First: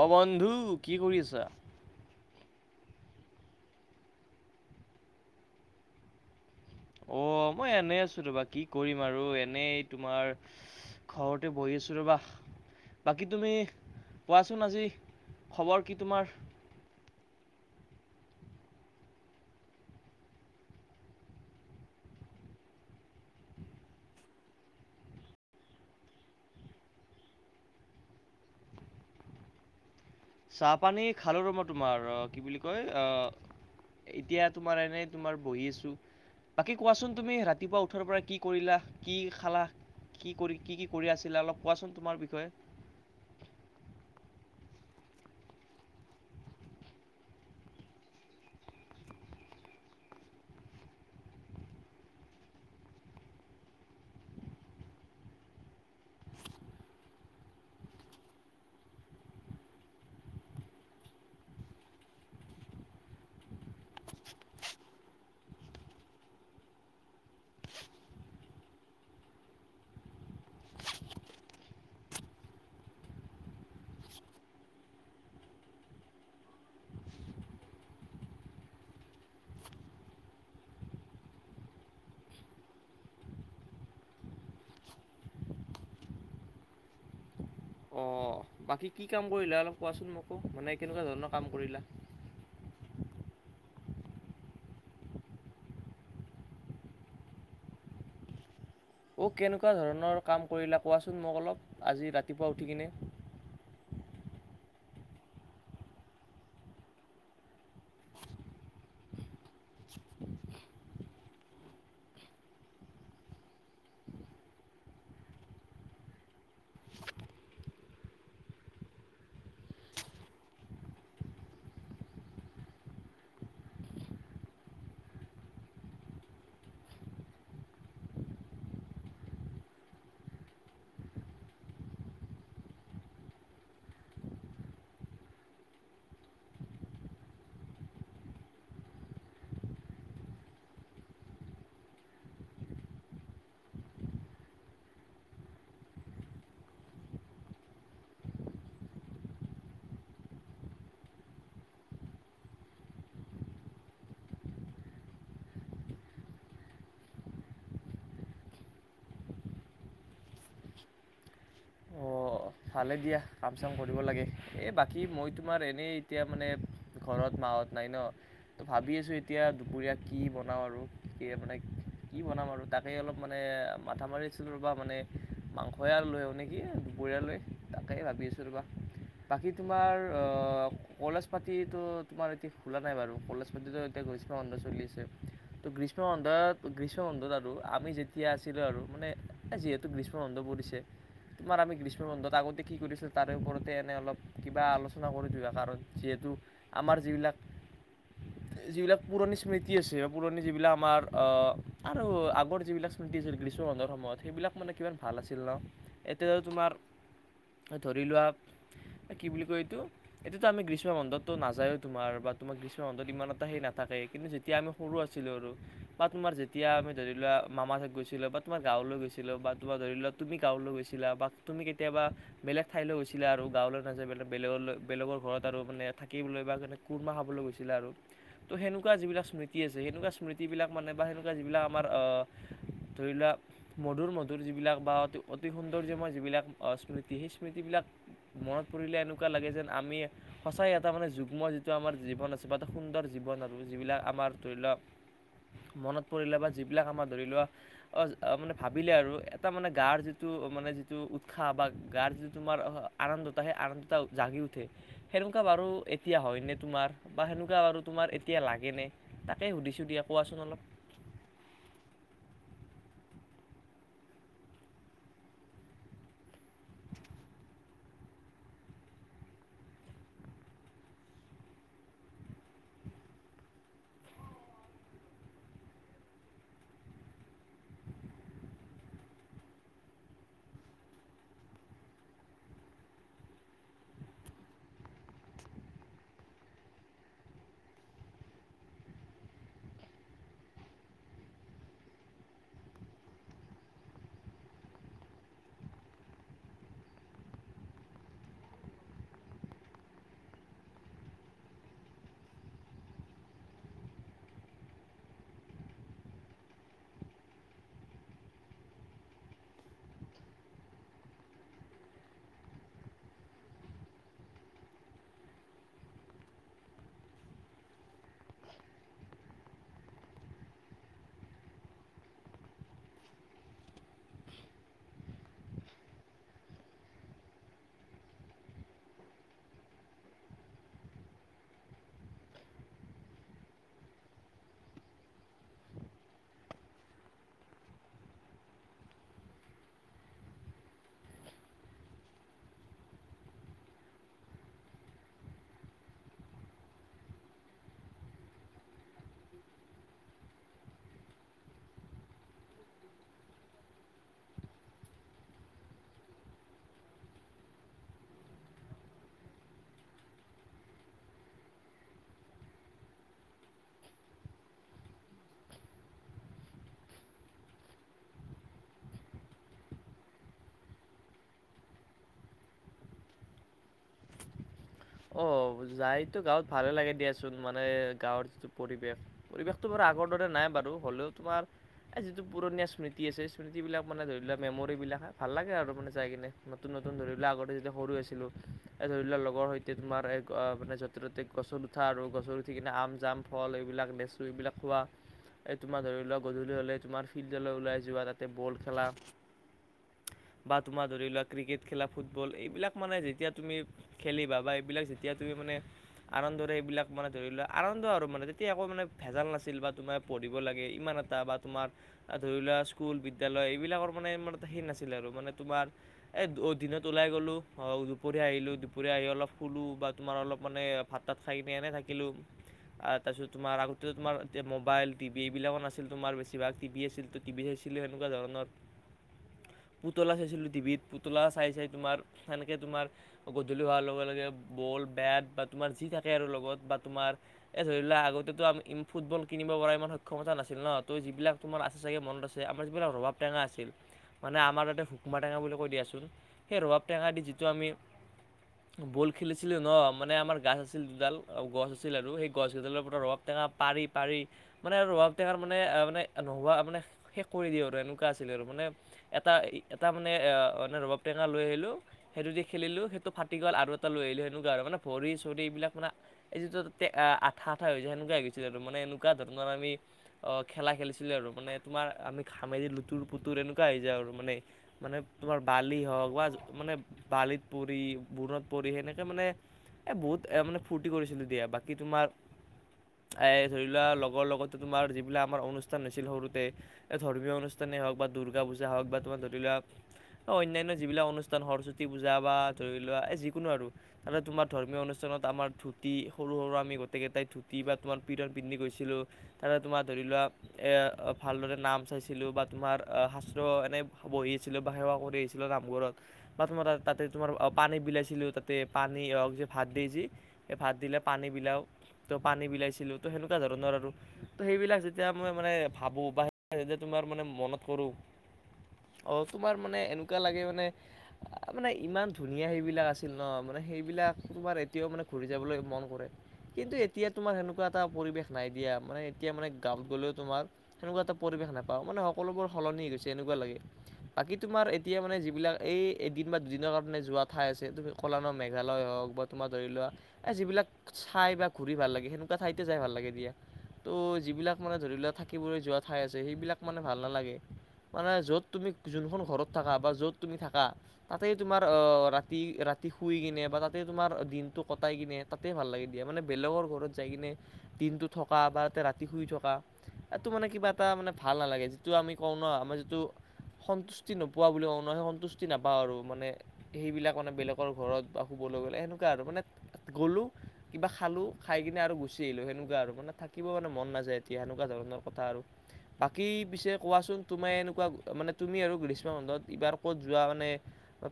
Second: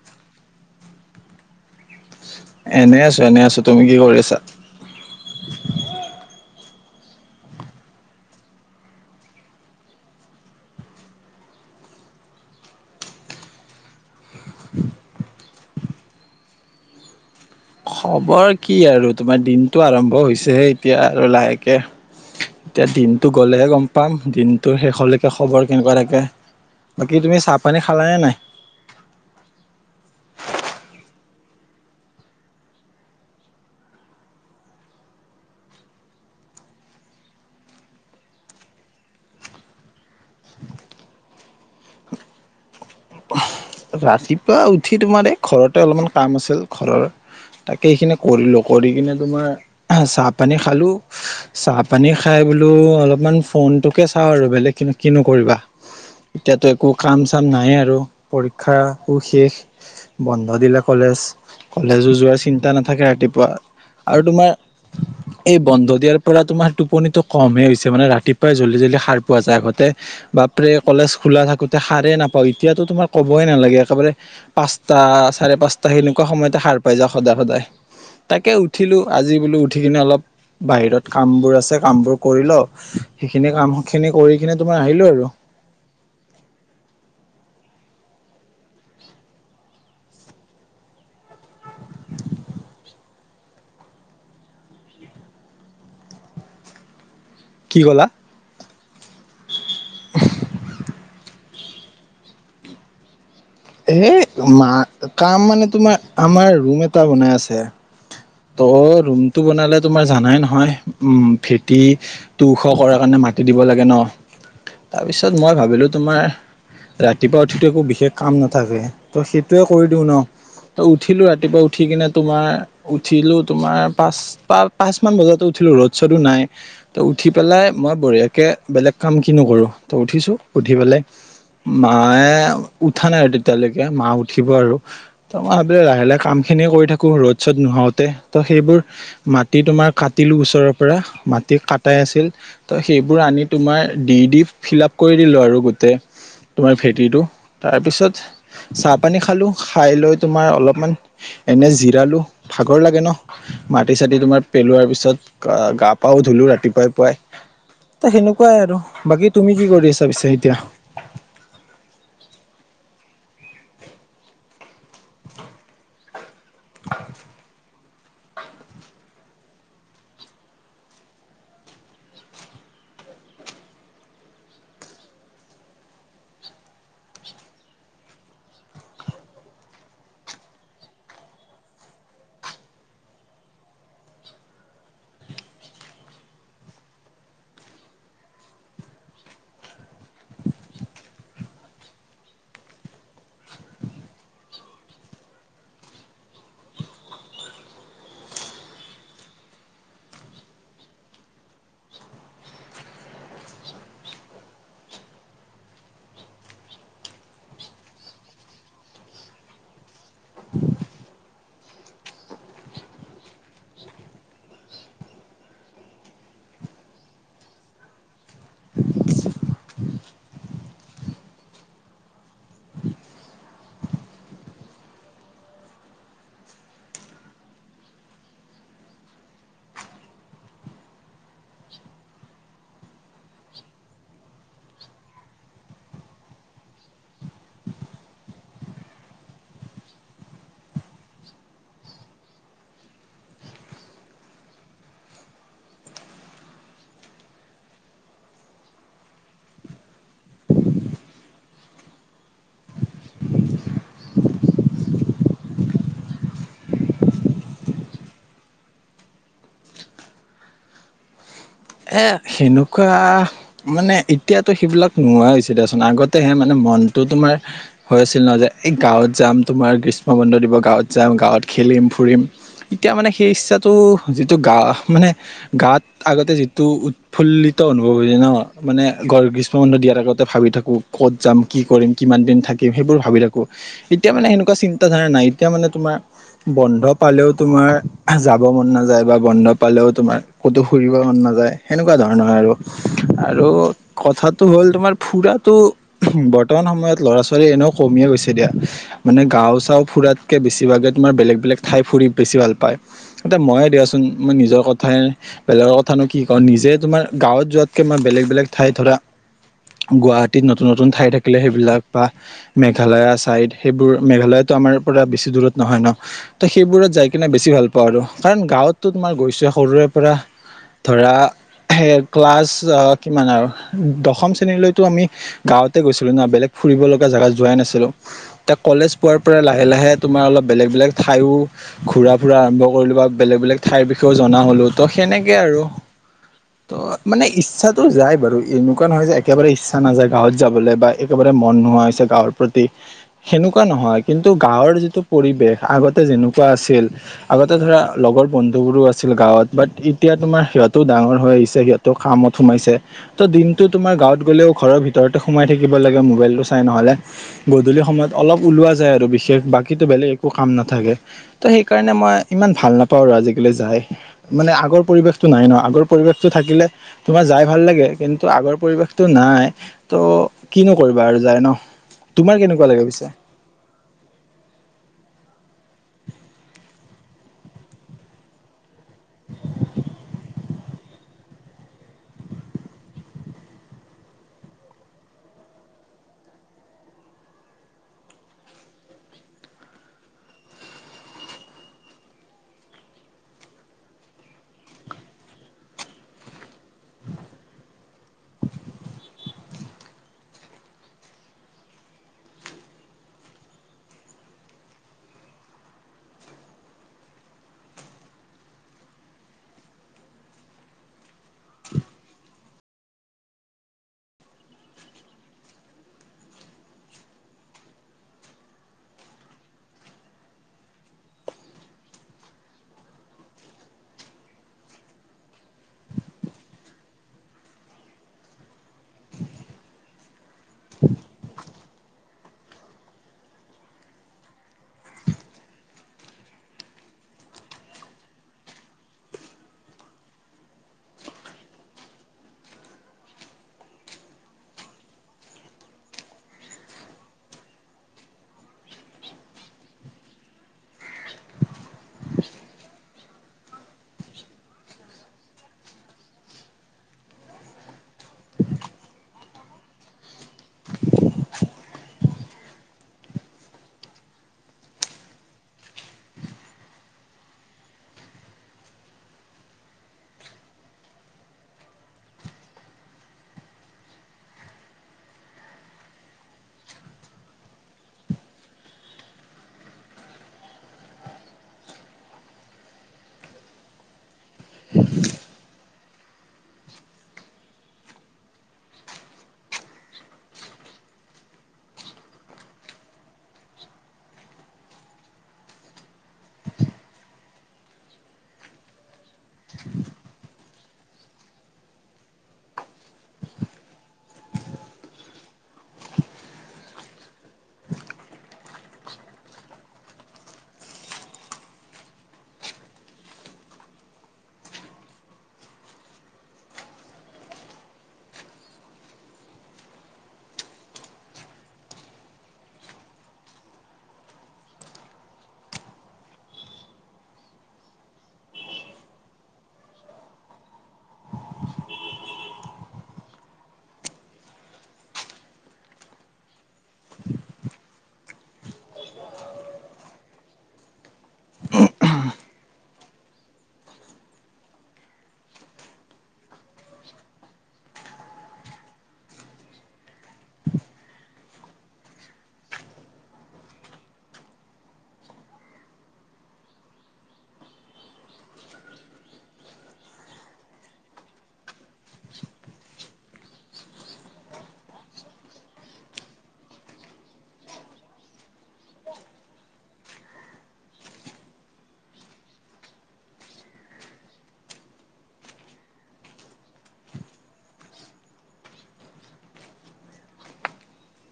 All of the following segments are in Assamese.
অ, বন্ধু, কি কৰি আছা? এনেই আছো, এনেই আছো, তুমি কি কৰি আছা? অ, মই এনেই আছো তোমা, কি কৰিম আৰু এনেই তোমাৰ ঘৰতে বহি আছো ৰ'বা। বাকী তুমি কোৱাচোন আজি, খবৰ কি তোমাৰ? খবৰ কি আৰু তোমাৰ দিনতটো আৰম্ভ হৈছেহে এতিয়া আৰু লাহেকে এতিয়া দিনতটো গ'লেহে গম পাম, দিনটোৰ শেষলৈকে খবৰ কেনেকুৱা থাকে, বাকী তুমি চাহ পানী খালানে নাই? [inaudible] চাহপানী খালো ৰম তোমাৰ। ৰ, কি বুলি কয়, আ এতিয়া তোমাৰ এনেই তোমাৰ বহি আছো। বাকী কোৱাচোন তুমি, ৰাতিপুৱা উঠাৰ পৰা কি কৰিলা? কি খালা? কি কৰি, কি কি কৰি আছিলা অলপ কোৱাচোন তোমাৰ বিষয়ে? ৰাতিপুৱা উঠি তোমাৰ, এই ঘৰতে অলপমান কাম আছিল ঘৰৰ, তাকে সিইখিনি কৰিলো। কৰি কিনে তোমাৰ, চাহপানী খালোঁ। চাহ পানী খাই বোলো, অলপমান ফোনটোকে চাও আৰু বেলেগ কি কিনো কৰিবা। এতিয়াতো একো কাম চাম নাই এই আৰু পৰীক্ষাও শেষ। বন্ধ দিলে কলেজ, কলেজো যোৱাৰ চিন্তা নাথাকে ৰাতিপুৱা, আৰু তোমাৰ [inaudible] এই বন্ধ দিয়াৰ পৰা তোমাৰ টোপনিটো কমহে হৈছে, মানে ৰাতিপুৱাই জলদি জলদি সাৰ পোৱা যায়। আগতে বাপৰে, কলেজ খোলা থাকোতে সাৰেই নাপাওঁ। এতিয়াতো তোমাৰ ক'বই নালাগে, একেবাৰে পাঁচটা চাৰে পাঁচটা সেনেকুৱা সময়তে সাৰ পাই যাওঁ সদায়, সদায়। তাকে উঠিলোঁ, আজি বোলো উঠি কিনে অলপ বাহিৰত কাম বোৰ আছে কাম বোৰ কৰি লও, সেইখিনি কাম খিনি কৰি কিনে তোমাৰ আহিলো আৰু অ, বাকী কি কাম কৰিলা, অলপ কোৱাচোন মোকো মানে কেনেকুৱা ধৰণৰ কাম কৰিলা? কি ক'লা? অ কেনেকুৱা ধৰণৰ কাম কৰিলা কোৱাচোন মোক অলপ। আজি ৰাতিপুৱা উঠি কিনে? এহে মা কাম মানে তোমাৰ আমাৰ ৰুম এটা বনাই আছে। ত ৰুমটো বনালে তোমাৰ জানাই নহয় উম ভেটি টো ওখ কৰাৰ কাৰণে মাটি দিব লাগে ন। তাৰপিছত মই ভাবিলো তোমাৰ, ৰাতিপুৱা উঠিতো একো বিশেষ কাম নাথাকে ত সেইটোৱে কৰি দিওঁ ন। ত উঠিলোঁ ৰাতিপুৱা উঠি কিনে তোমাৰ উঠিলোঁ তোমাৰ পাঁচ পা পাঁচ মান বজাতো উঠিলো ৰদ-চদো নাই। ত উঠি পেলাই মই বঢ়িয়াকে বেলেগ কাম কিনো কৰো, ত উঠিছোঁ উঠি পেলাই মায়ে উঠা নাই আৰু তেতিয়ালৈকে মা উঠিব আৰু ত মই ভাবিলো লাহে লাহে কামখিনিয়ে কৰি থাকো ৰ'দ চ'দ নোহাওতে। ত সেইবোৰ মাটি তোমাৰ কাটিলো ওচৰৰ পৰা, মাটি কটাই আছিল। ত সেইবোৰ আনি তোমাৰ ডি ডি ফিল আপ কৰি দিলো আৰু গোটেই তোমাৰ ভেটিটো। তাৰপিছত চাহ-পানী খালো খাই লৈ তোমাৰ অলপমান এনে জিৰালো ভাগৰ লাগে ন। মাটি-চাতি তোমাৰ পেলোৱাৰ পিছত গা পাও ধুলো ৰাতিপুৱাই পুৱাই। ত সেনেকুৱাই আৰু বাকী তুমি কি কৰি আছা পিছে এতিয়া? অ' ভালে দিয়া কাম চাম কৰিব লাগে, এ বাকী মই তোমাৰ এনেই এতিয়া মানে ঘৰত মাহঁত নাই ন? ত ভাবি আছো এতিয়া দুপৰীয়া কি বনাও আৰু কি মানে কি বনাম আৰু তাকে অলপ মানে মাথা মাৰিছিলো ৰবা মানে মাংসয়া আলু লৈ আহো নেকি দুপৰীয়া লৈ, তাকে ভাবি আছো ৰবা। বাকী তোমাৰ অ কলেজ পাতিতো তোমাৰ এতিয়া খোলা নাই বাৰু কলেজ পাতিতো তে গৈছ অন্ধ চলি আছে। ত গ্ৰীষ্ম বন্ধত গ্ৰীষ্ম বন্ধত আৰু আমি যেতিয়া আছিলো আৰু মানে যিহেত টো গ্ৰীষ্ম বন্ধ পৰিছে তোমাৰ আমি গ্ৰীষ্ম বন্ধত তা আগতে কি কৰিছিল তাৰে ওপৰতে এনেই অলপ কিবা আলোচনা কৰি দুয়ো কাৰণ যিহেতু আমাৰ যিবিলাক যিবিলাক পুৰণি স্মৃতি আছে বা পুৰণি যিবিলাক আমাৰ অহ আৰু আগৰ যিবিলাক স্মৃতি আছিল গ্ৰীষ্মবন্ধৰ সময়ত সেইবিলাক মানে কিমান ভাল আছিল ন। এতিয়া ত তোমাৰ ধৰি লোৱা কি বুলি কয় এইটো এতিটো ত আমি গ্ৰীষ্মবন্ধতটো নাযায়ও তোমাৰ বা তোমাক গ্ৰীষ্ম বন্ধত ইমান এটা সেই নাথাকে কিন্তু যেতিয়া আমি সৰু আছিলো আৰু বা তোমাৰ যেতিয়া আমি ধৰি লোৱা মামা হেত গৈছিলো বাট তোমাৰ গাঁৱলৈ গৈছিলো বা তোমা ধৰি লোৱা তুমি গাঁৱলৈ গৈছিলা বা তুমি কেতিয়াবা বেলেগ ঠাইলৈ গৈছিলে আৰু গাঁৱলৈ নাযায় বেলেগ বেলেগলৈ বেলেগৰ ঘৰত আৰু মানে থাকিবলৈ বা এনে কুৰমা খাবলে গৈছিলে আৰু ত সেনেকুৱা যিবিলাক স্মৃতি আছে সেনেকুৱা স্মৃতিবিলাক মানে বা সেনেকুৱা যিবিলাক আমাৰ অ ধৰি লোৱা মধুৰ মধুৰ যিবিলাক বা অতি সুন্দৰ্য মই যিবিলাক স্মৃত- তিহি স্মৃতিবিলাক মনত পৰিলে এনেকুৱা লাগে যেন আমি সঁচাই এটা মানে যুগ্ম যিটো আমাৰ জীৱন আছে বা এটা সুন্দৰ জীৱন আৰু যিবিলাক আমাৰ ধৰি ল মনত পৰিলে বা যিবিলাক আমাৰ ধৰি লোৱা অ মানে ভাবিলে আৰু এটা মানে গাৰ যিটো মানে যিটো উৎসাহ বা গাৰ যিটো তোমাৰ আনন্দতা সেই আনন্দটা জাগি উঠে। সেনেকুৱা বাৰু এতিয়া হয় নে তোমাৰ বা সেনেকুৱা বাৰু তোমাৰ এতিয়া লাগে নে? তাকে সুধিছোঁ দিয়া কোৱাচোন অলপ? এ সেনেকুৱা মানে এতিয়াতো সেইবিলাক নোহোৱা হৈছে দিয়াচোন আগতেহে মানে। মানে মনটো তোমাৰ,। হৈ আছিল নহয় যে এই গাঁৱত যাম তোমাৰ গ্ৰীষ্ম বন্ধ দিব গাঁৱত যাম গাঁৱত খেলিম,। ফুৰিম এতিয়া মানে সেই ইচ্ছাটো যিটো গা মানে গাঁৱত আগতে যি,। টো উৎফুল্লিত অনুভৱ হয়নে ন মানে গল গ্ৰী। ষ্ম বন্ধ দিয়াৰ আগতে ভাবি থাকো ক'ত যাম কি কৰিম কিমান দিন থাকিম সেইবোৰ ভাবি থাকো। এতিয়া মানে সেনেকুৱা চিন্তাধাৰা নাই এতিয়া মানে তোমাৰ বন্ধ পালেও তোমাৰ যাব মন নাযায় বা বন্ধ পালেও তোমাৰ ক'তো ফুৰিব মন নাযায়। সেনেকুৱা ধৰণৰ হয় আৰু আৰু কথাটো হ'ল তোমাৰ ফুৰাটো। বৰ্তমান সময়ত ল'ৰা ছোৱালী এনেও কমিয়ে গৈছে দিয়া। মানে গাঁও চাওঁ ফুৰাতকে বেছিভাগে তোমাৰ বেলেগ বেলেগ ঠাই ফুৰি বেছি ভাল পায়। এতিয়া ময়ে দিয়াচোন মই নিজৰ কথাই বেলেগৰ কথানো কি কওঁ নিজে তোমাৰ গাঁৱত যোৱাতকে মই বেলেগ বেলেগ ঠাইত ধৰা। গুৱাহাটীত নতুন নতুন ঠাই থাকিলে সেইবিলাক বা মেঘালয়া চাইদ সেইবোৰ মেঘালয়ত আমাৰ পৰা বেছি দূৰত নহয় ন? ত সেইবোৰত যাই কিনে বেছি ভাল পাওঁ আৰু কাৰণ গাঁৱতো তোমাৰ গৈছো সৰুৰে পৰা ধৰা সেই ক্লাছ কিমান আৰু দশম শ্ৰেণীলৈতো আমি। গাঁৱতে গৈছিলো ন বেলেগ ফুৰিব লগা জেগা যোৱাই নাছিলো। এতিয়া কলেজ পোৱাৰ পৰা লাহে লাহে তোমাৰ অলপ বেলেগ বেলেগ ঠাইয়ো ঘুৰা ফুৰা আৰম্ভ কৰিলো বা বেলেগ বেলেগ ঠাইৰ বিষয়েও জনা হলো ত' সেনেকে আৰু। ত মানে ইচ্ছাতো যাই বাৰু এনেকুৱা নহয় যে একেবাৰে ইচ্ছা নাযায় গাঁৱত যাবলে বা, একেবাৰে মন নোহোৱা হৈছে গাঁৱৰ প্ৰতি সেনেকুৱা নহয় কিন্তু গাঁৱৰ যিটো পৰিৱেশ আগতে যেনেকুৱা আছিল। আগতে ধৰা লগৰ বন্ধুবোৰো আছিল গাঁৱত বাট এতিয়া তোমাৰ সিহঁত টো ডাঙৰ হৈ আহিছে সিহঁতো কামত সোমাইছে। ত' দিনটো তোমাৰ গাঁৱত গ'লেও ঘৰৰ ভিতৰতে সোমাই থাকিব লাগে মোবাইলটো চাই নহলে। গধূলি সময়ত অলপ ওলোৱা যায় আৰু বিশেষ বাকী টো বেলেগ একো কাম নাথাকে। ত সেইকাৰণে মই ইমান ভাল নাপাওঁ আৰু আজিকালি যাই, মানে আগৰ পৰিৱেশটো নাই ন? আগৰ পৰিৱেশটো থাকিলে তোমাৰ যাই ভাল লাগে কিন্তু আগৰ পৰিৱেশটো নাই। ত কিনো কৰিবা আৰু যাই ন তোমাৰ কেনেকুৱা লাগে পিছে? অ যাইতো গাঁৱত ভালে লাগে দিয়াচোন মানে গাঁৱৰ যিটো পৰিৱেশ পৰিৱেশটো বাৰু আগৰ দৰে নাই বাৰু হ'লেও তোমাৰ এই যিটো পুৰণীয়া স্মৃতি আছে এই স্মৃতি বিলাক মানে ধৰি লোৱা মেমৰি বিলাক ভাল লাগে আৰু মানে যাই কিনে। নতুন নতুন ধৰি লোৱা আগতে যেতিয়া সৰু আছিলো এই ধৰি লোৱা লগৰ সৈত, তে তোমাৰ এ মানে য'তে ত'তে গছৰ উঠা আৰু গছৰ উঠি কিনে আম জাম ফল এইবিলাক লেচ চু এইবিলাক খোৱা। এই তোমাৰ ধৰি লোৱা গধূলি হলে তোমাৰ ফিল্ডলে ওলাই যোৱা তাতে বল খেলা, বা তোমাৰ ধৰি লোৱা ক্ৰিকেট খেলা ফুটবল এইবিলাক মানে যেতিয়া তুমি খেলি বা বাই। বিলাক যেতিয়া তুমি মানে। আনন্দৰে এইবিলাক মানে ধৰি লোৱা আনন্দ আৰু মানে তেতিয়া একো মানে ভেজাল নাছিল বা তোমাৰ পঢ়িব লাগে ইমান এটা বা তোমাৰ। আ ধৰি লোৱা স্কুল, বিদ্যালয় এইবিলাকৰ মানে ইমান এটা সেই নাছিলে আৰু মানে তোমাৰ। এই দিনত ওলাই গ'লোঁ দুপৰীয়া আহিলোঁ দুপৰীয়া আহি অলপ। শুলো বা তোমাৰ অলপ মানে ভাত তাত খাই কিনে এনেই থাকিলো। আৰু তাৰপিছত তোমাৰগতে তোমাৰ এয়া মোবাইল, টিভি, এইবিলাকো নাছিল তোমাৰ বেছিভাগ টিভি আছিল। টিভি চাইছিলো এনেকুৱা ধৰণৰ পুতলা চাইছিলো। টিভিত পুতলা চাই চাই তোমাৰ সেনেকৈ তোমাৰ গধূলি হোৱাৰ লগে লগে বল বেট বা তোমাৰ যি থাকে আৰু লগত বা তোমাৰ এ ধৰিলা আগতে তো ই ফুটবল কিনিব পৰা ইমান সক্ষমতা নাছিল ন তই যিবিলাক। তোমাৰ আছে চাগে মনত আছে আমাৰ যিবিলাক ৰবাব, টেঙা আছিল। মানে আমাৰ তাতে সুকমা, টেঙা বুলি কৈ দিয়াচোন সেই ৰবাব টেঙা দি যিটো আমি বল, - খেলিছিলোঁ ন মানে আমাৰ গছ আছিল দুডাল গছ আছিল আৰু সেই গছকেইডালৰ পৰা ৰওক টেঙা পাৰি পাৰি। মানে আৰু ৰাৰ মানে মানে নোহোৱা মানে শেষ কৰি দিওঁ আৰু এনেকুৱা আছিলে আৰু মানে এটা এটা মানে মানে ৰবাব টেঙা, লৈ আহিলো সেইটো দি খেলিলো সেইটো ফাটি গ'ল আৰু। তই লৈ আহিলে সেনেকুৱা মানে ভৰি চৰি এইবিলাক মানে। এই যিটো তোৰ তে আঠা আঠা হৈ যোৱা সেনকুৱা হৈ গৈছিল আৰু মানে এনেকুৱা ধৰণৰ আমি অ খেলা খেলিছিলো আৰু মানে তোমাৰ আমি ঘামেদি লুতুৰ পুতুৰ এনেকুৱা হৈ যায়। আৰু মানে মানে তোমাৰ বালি হওক বা মানে বালিত পৰি বনত পৰি সেনেকে মানে এই বহুত মানে ফূৰ্তি কৰিছিলো দিয়া বাকী তোমাৰ এ ধৰি লোৱা লগৰ লগতো তোমাৰ যিবিলাক আমাৰ অনুষ্ঠান হৈছিল সৰুতে এ ধৰ্মীয় অনুষ্ঠানেই হওক বা দুৰ্গা পূজা হওক বা তোমাৰ ধৰি লোৱা। অ অন্যান্য যিবিলাক অনুষ্ঠান সৰস্বতী, পূজা বা ধৰি লোৱা এ যিকোনো আৰু তাৰে তোমাৰ ধৰ্মীয় অনুষ্ঠানত আমাৰ ধুতি সৰু সৰু আমি গোটেকেইটাই ধুতি বা তোমাৰ পীৰন পিন্ধি গৈছিলোঁ। তাৰে তোমাৰ ধৰি লোৱা। এ ভালদৰে নাম চাইছিলো বা তোমাৰ শাস্ত্ৰ এনে বহি আছিলো বা সেৱা কৰি আছিলো। নাম ঘৰত বা তোমাৰ তাতে তোমাৰ অ পানী বিলাইছিলো তাতে পানী হওক যে ভাত দিয়ে যে সেই ভাত দিলে পানী বিলাও ত পানী বিলাইছিলো তো সেনেকুৱা ধৰণৰ আৰু ত সেইবিলাক যেতিয়া মই মানে ভাবো বা যে তোমাৰ মানে মনত কৰো অঁ তোমাৰ মানে এনেকুৱা লাগে মানে মানে ইমান ধুনীয়া সেইবিলাক আছে। আছিল ন মানে সেইবিলাক তোমাৰ এতিয়াও মানে ঘূৰি যাবলৈ মন কৰে। কিন্তু এতিয়া তোমাৰ সেনেকুৱা এটা পৰিৱেশ নাই দিয়া মানে এতিয়া মানে গাঁৱত গ'লেও তোমাৰ সেনেকুৱা এটা পৰিৱেশ নাপাওঁ মানে সকলোবোৰ সলনি হৈ গৈছে এনেকুৱা লাগে। বাকী তোমাৰ এতিয়া মানে যিবিলাক এই এদিন বা দুদিনৰ কাৰণে যোৱা ঠাই আছে তুমি- কলানৰ মেঘালয় হওক বা তোমাৰ ধৰি লোৱা। এ যিবিলাক চাই বা ঘূৰি ভাল লাগে সেনেকুৱা ঠাইতে যাই ভাল লাগে দিয়া। ত' যিবিলাক মানে ধৰি লোৱা থাকিবলৈ যোৱা ঠাই আছে সেইবিলাক মানে ভাল নালাগে। মানে য'ত তুমি যোনখন ঘৰত থাকা বা য'ত তুমি থাকা তাতে তোমাৰ অ ৰাতি ৰাতি ৰাতি শুই কিনে বা তাতে তোমাৰ দিনটো কটাই কিনে তাতে ভাল লাগে দিয়া মানে বেলেগৰ ঘৰত যাই কিনে দিনটো থকা বা আতে ৰাতি শুই থকা এটো মানে কিবা এটা মানে ভাল নালাগে যিটো আমি কওঁ ন আমাৰ যিটো। সন্তুষ্টি নোপোৱা বুলি কওঁ ন সেই সন্তুষ্টি নাপাওঁ আৰু মানে সেইবিলাক মানে বেলেগ। ঘৰত বা শুবলৈ গ'লে সেনেকুৱা আৰু মানে গ'লো। কিবা খালোঁ খাই কিনে আৰু গুচি আহিলোঁ সেনেকুৱা আৰু মানে থাকিব মানে মন নাযায়। এতিয়া সেনেকুৱা ধৰণৰ কথা আৰু বাকী পিছে কোৱাচোন তোমাৰ এনেকুৱা মানে তুমি আৰু গ্ৰীষ্ম, বন্ধত এইবাৰ ক'ত যোৱা মানে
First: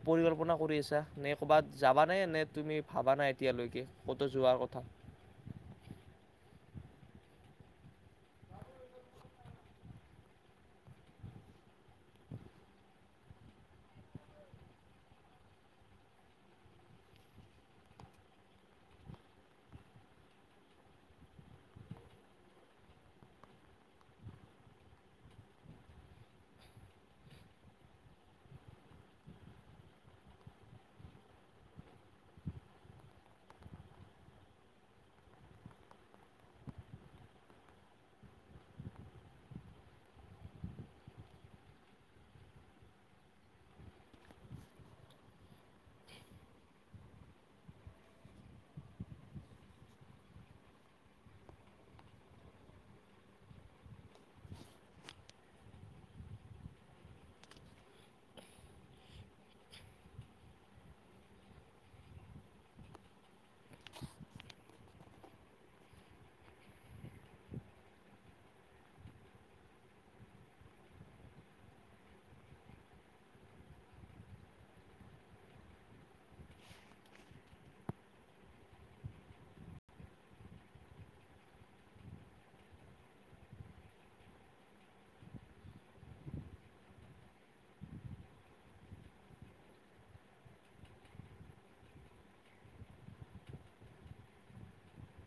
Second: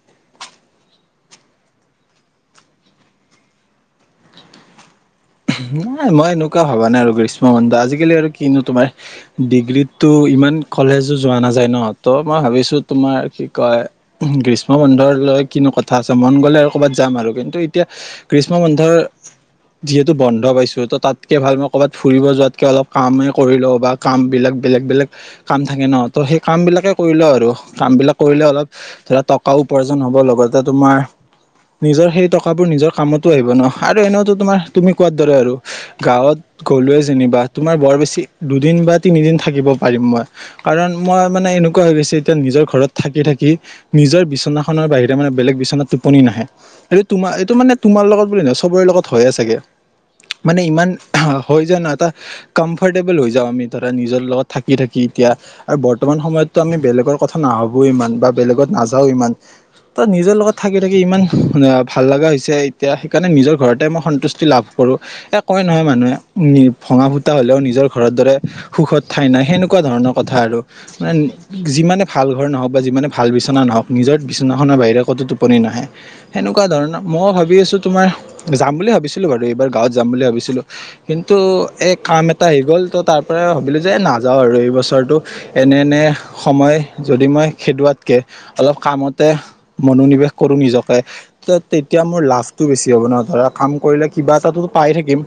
পৰিকল্পনা কৰি আছা? নে ক'বাত যাবানে? নে তুমি ভাবা নাই এতিয়ালৈকে ক'তো যোৱাৰ কথা? নাই, মই এনেকুৱা ভাবা নাই আৰু গ্ৰীষ্ম বন্ধ আজিকালি আৰু কিনো তোমাৰ ডিগ্ৰীতটো ইমান কলেজো যোৱা নাযায় ন! ত মই ভাবিছোঁ তোমাৰ কয়, গ্ৰীষ্ম বন্ধৰ লৈ কিনো কথা আছে মন গ'লে আৰু ক'বাত যাম আৰু। কিন্তু এতিয়া গ্ৰীষ্ম বন্ধৰ টো, বন্ধ পাইছোঁ ত' তাতকে ভাল মই ক'বাত ফুৰিব যোৱাতকে অলপ কামেই কৰি লওঁ, বা কামবিলাক বেলেগ বেলেগ কাম থাকে ন! তো সেই কামবিলাকে কৰি লওঁ আৰু কামবিলাক কৰিলে অলপ ধৰা টকাও উপাৰ্জন হ'ব, লগতে তোমাৰ নিজৰ সেই টকাবোৰ নিজৰ কামতো আহিব ন! আৰু এনেওতো তোমাৰ তুমি কোৱাৰ দৰে আৰু গাঁৱত গ'লোৱে যেনিবা তোমাৰ বৰ বেছি দুদিন বা তিনিদিন থাকিব পাৰিম মই। কাৰণ মই মানে-এনেকুৱা হৈ গৈছে এতিয়া নিজৰ ঘৰত থাকি, থাকি নিজৰ বিচনাখনৰ বাহিৰে মানে বেলেগ বিচনাত টোপনি নাহে। এইটো তোমাৰ এইটো মানে তোমাৰ লগত বুলি নহয়, চবৰে লগত হয়য়ে চাগে। মানে ইমান হৈ যায় ন! এটা কম্ফৰ্টেবল হৈ যাওঁ, আমি ধৰা নিজৰ লগত থাকি থাকি এতিয়া আৰু বৰ্তমান সময়ততো আমি বেলেগৰ কথা নাভাবো ইমান বা বেলেগত নাযাও ইমান। তাত, নিজৰ লগত থাকি থাকি ইমান ভাল লাগা হৈছে এতিয়া সেইকাৰণে নিজৰ ঘৰতে মই সন্তুষ তি লাভ কৰোঁ, এ কয় নহয় মানুহে -ভঙা ফুটা হ'লেও নিজৰ ঘৰৰ দৰে সুখত ঠাই নাই, সেনেকুৱা ধৰণৰ কথা আৰু। মানে, যিমানে ভাল ঘৰ নহওক বা যিমানে ভাল বিচনা নহওক নিজৰ বিচনাখনৰ বাহিৰে ক'তো টোপনি নাহে। সেনেকুৱা ধৰণৰ মইও ভাবি আছো তোমাৰ যাম বুলি ভাবিছিলো বাৰু এইবাৰ গাঁৱত যাম বুলি ভাবিছিলো। কিন্তু এই কাম এটা আহি গ'ল ত' তাৰ পৰা ভাবিলো যে নাযাও আৰু। এই বছৰটো এনে, এনে সময় যদি মই খেদোৱাতকে অলপ কামতে মনোনিৱেশ কৰো, নিজকে ত তেতিয়া মোৰ লাভটো বেছি হ'ব ন ধৰা কাম কৰিলে কিবা এটাতো পাই থাকিম।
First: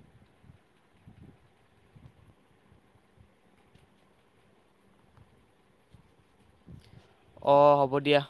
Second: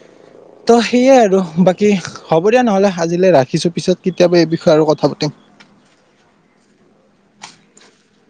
[inaudible] ত' সেয়াই আৰু বাকী হ'ব দিয়া নহ'লে, আজিলৈ ৰাখিছো। পিছত কেতিয়াবা এই বিষয়ে আৰু কথা পাতিম। অ হ'ব দিয়া!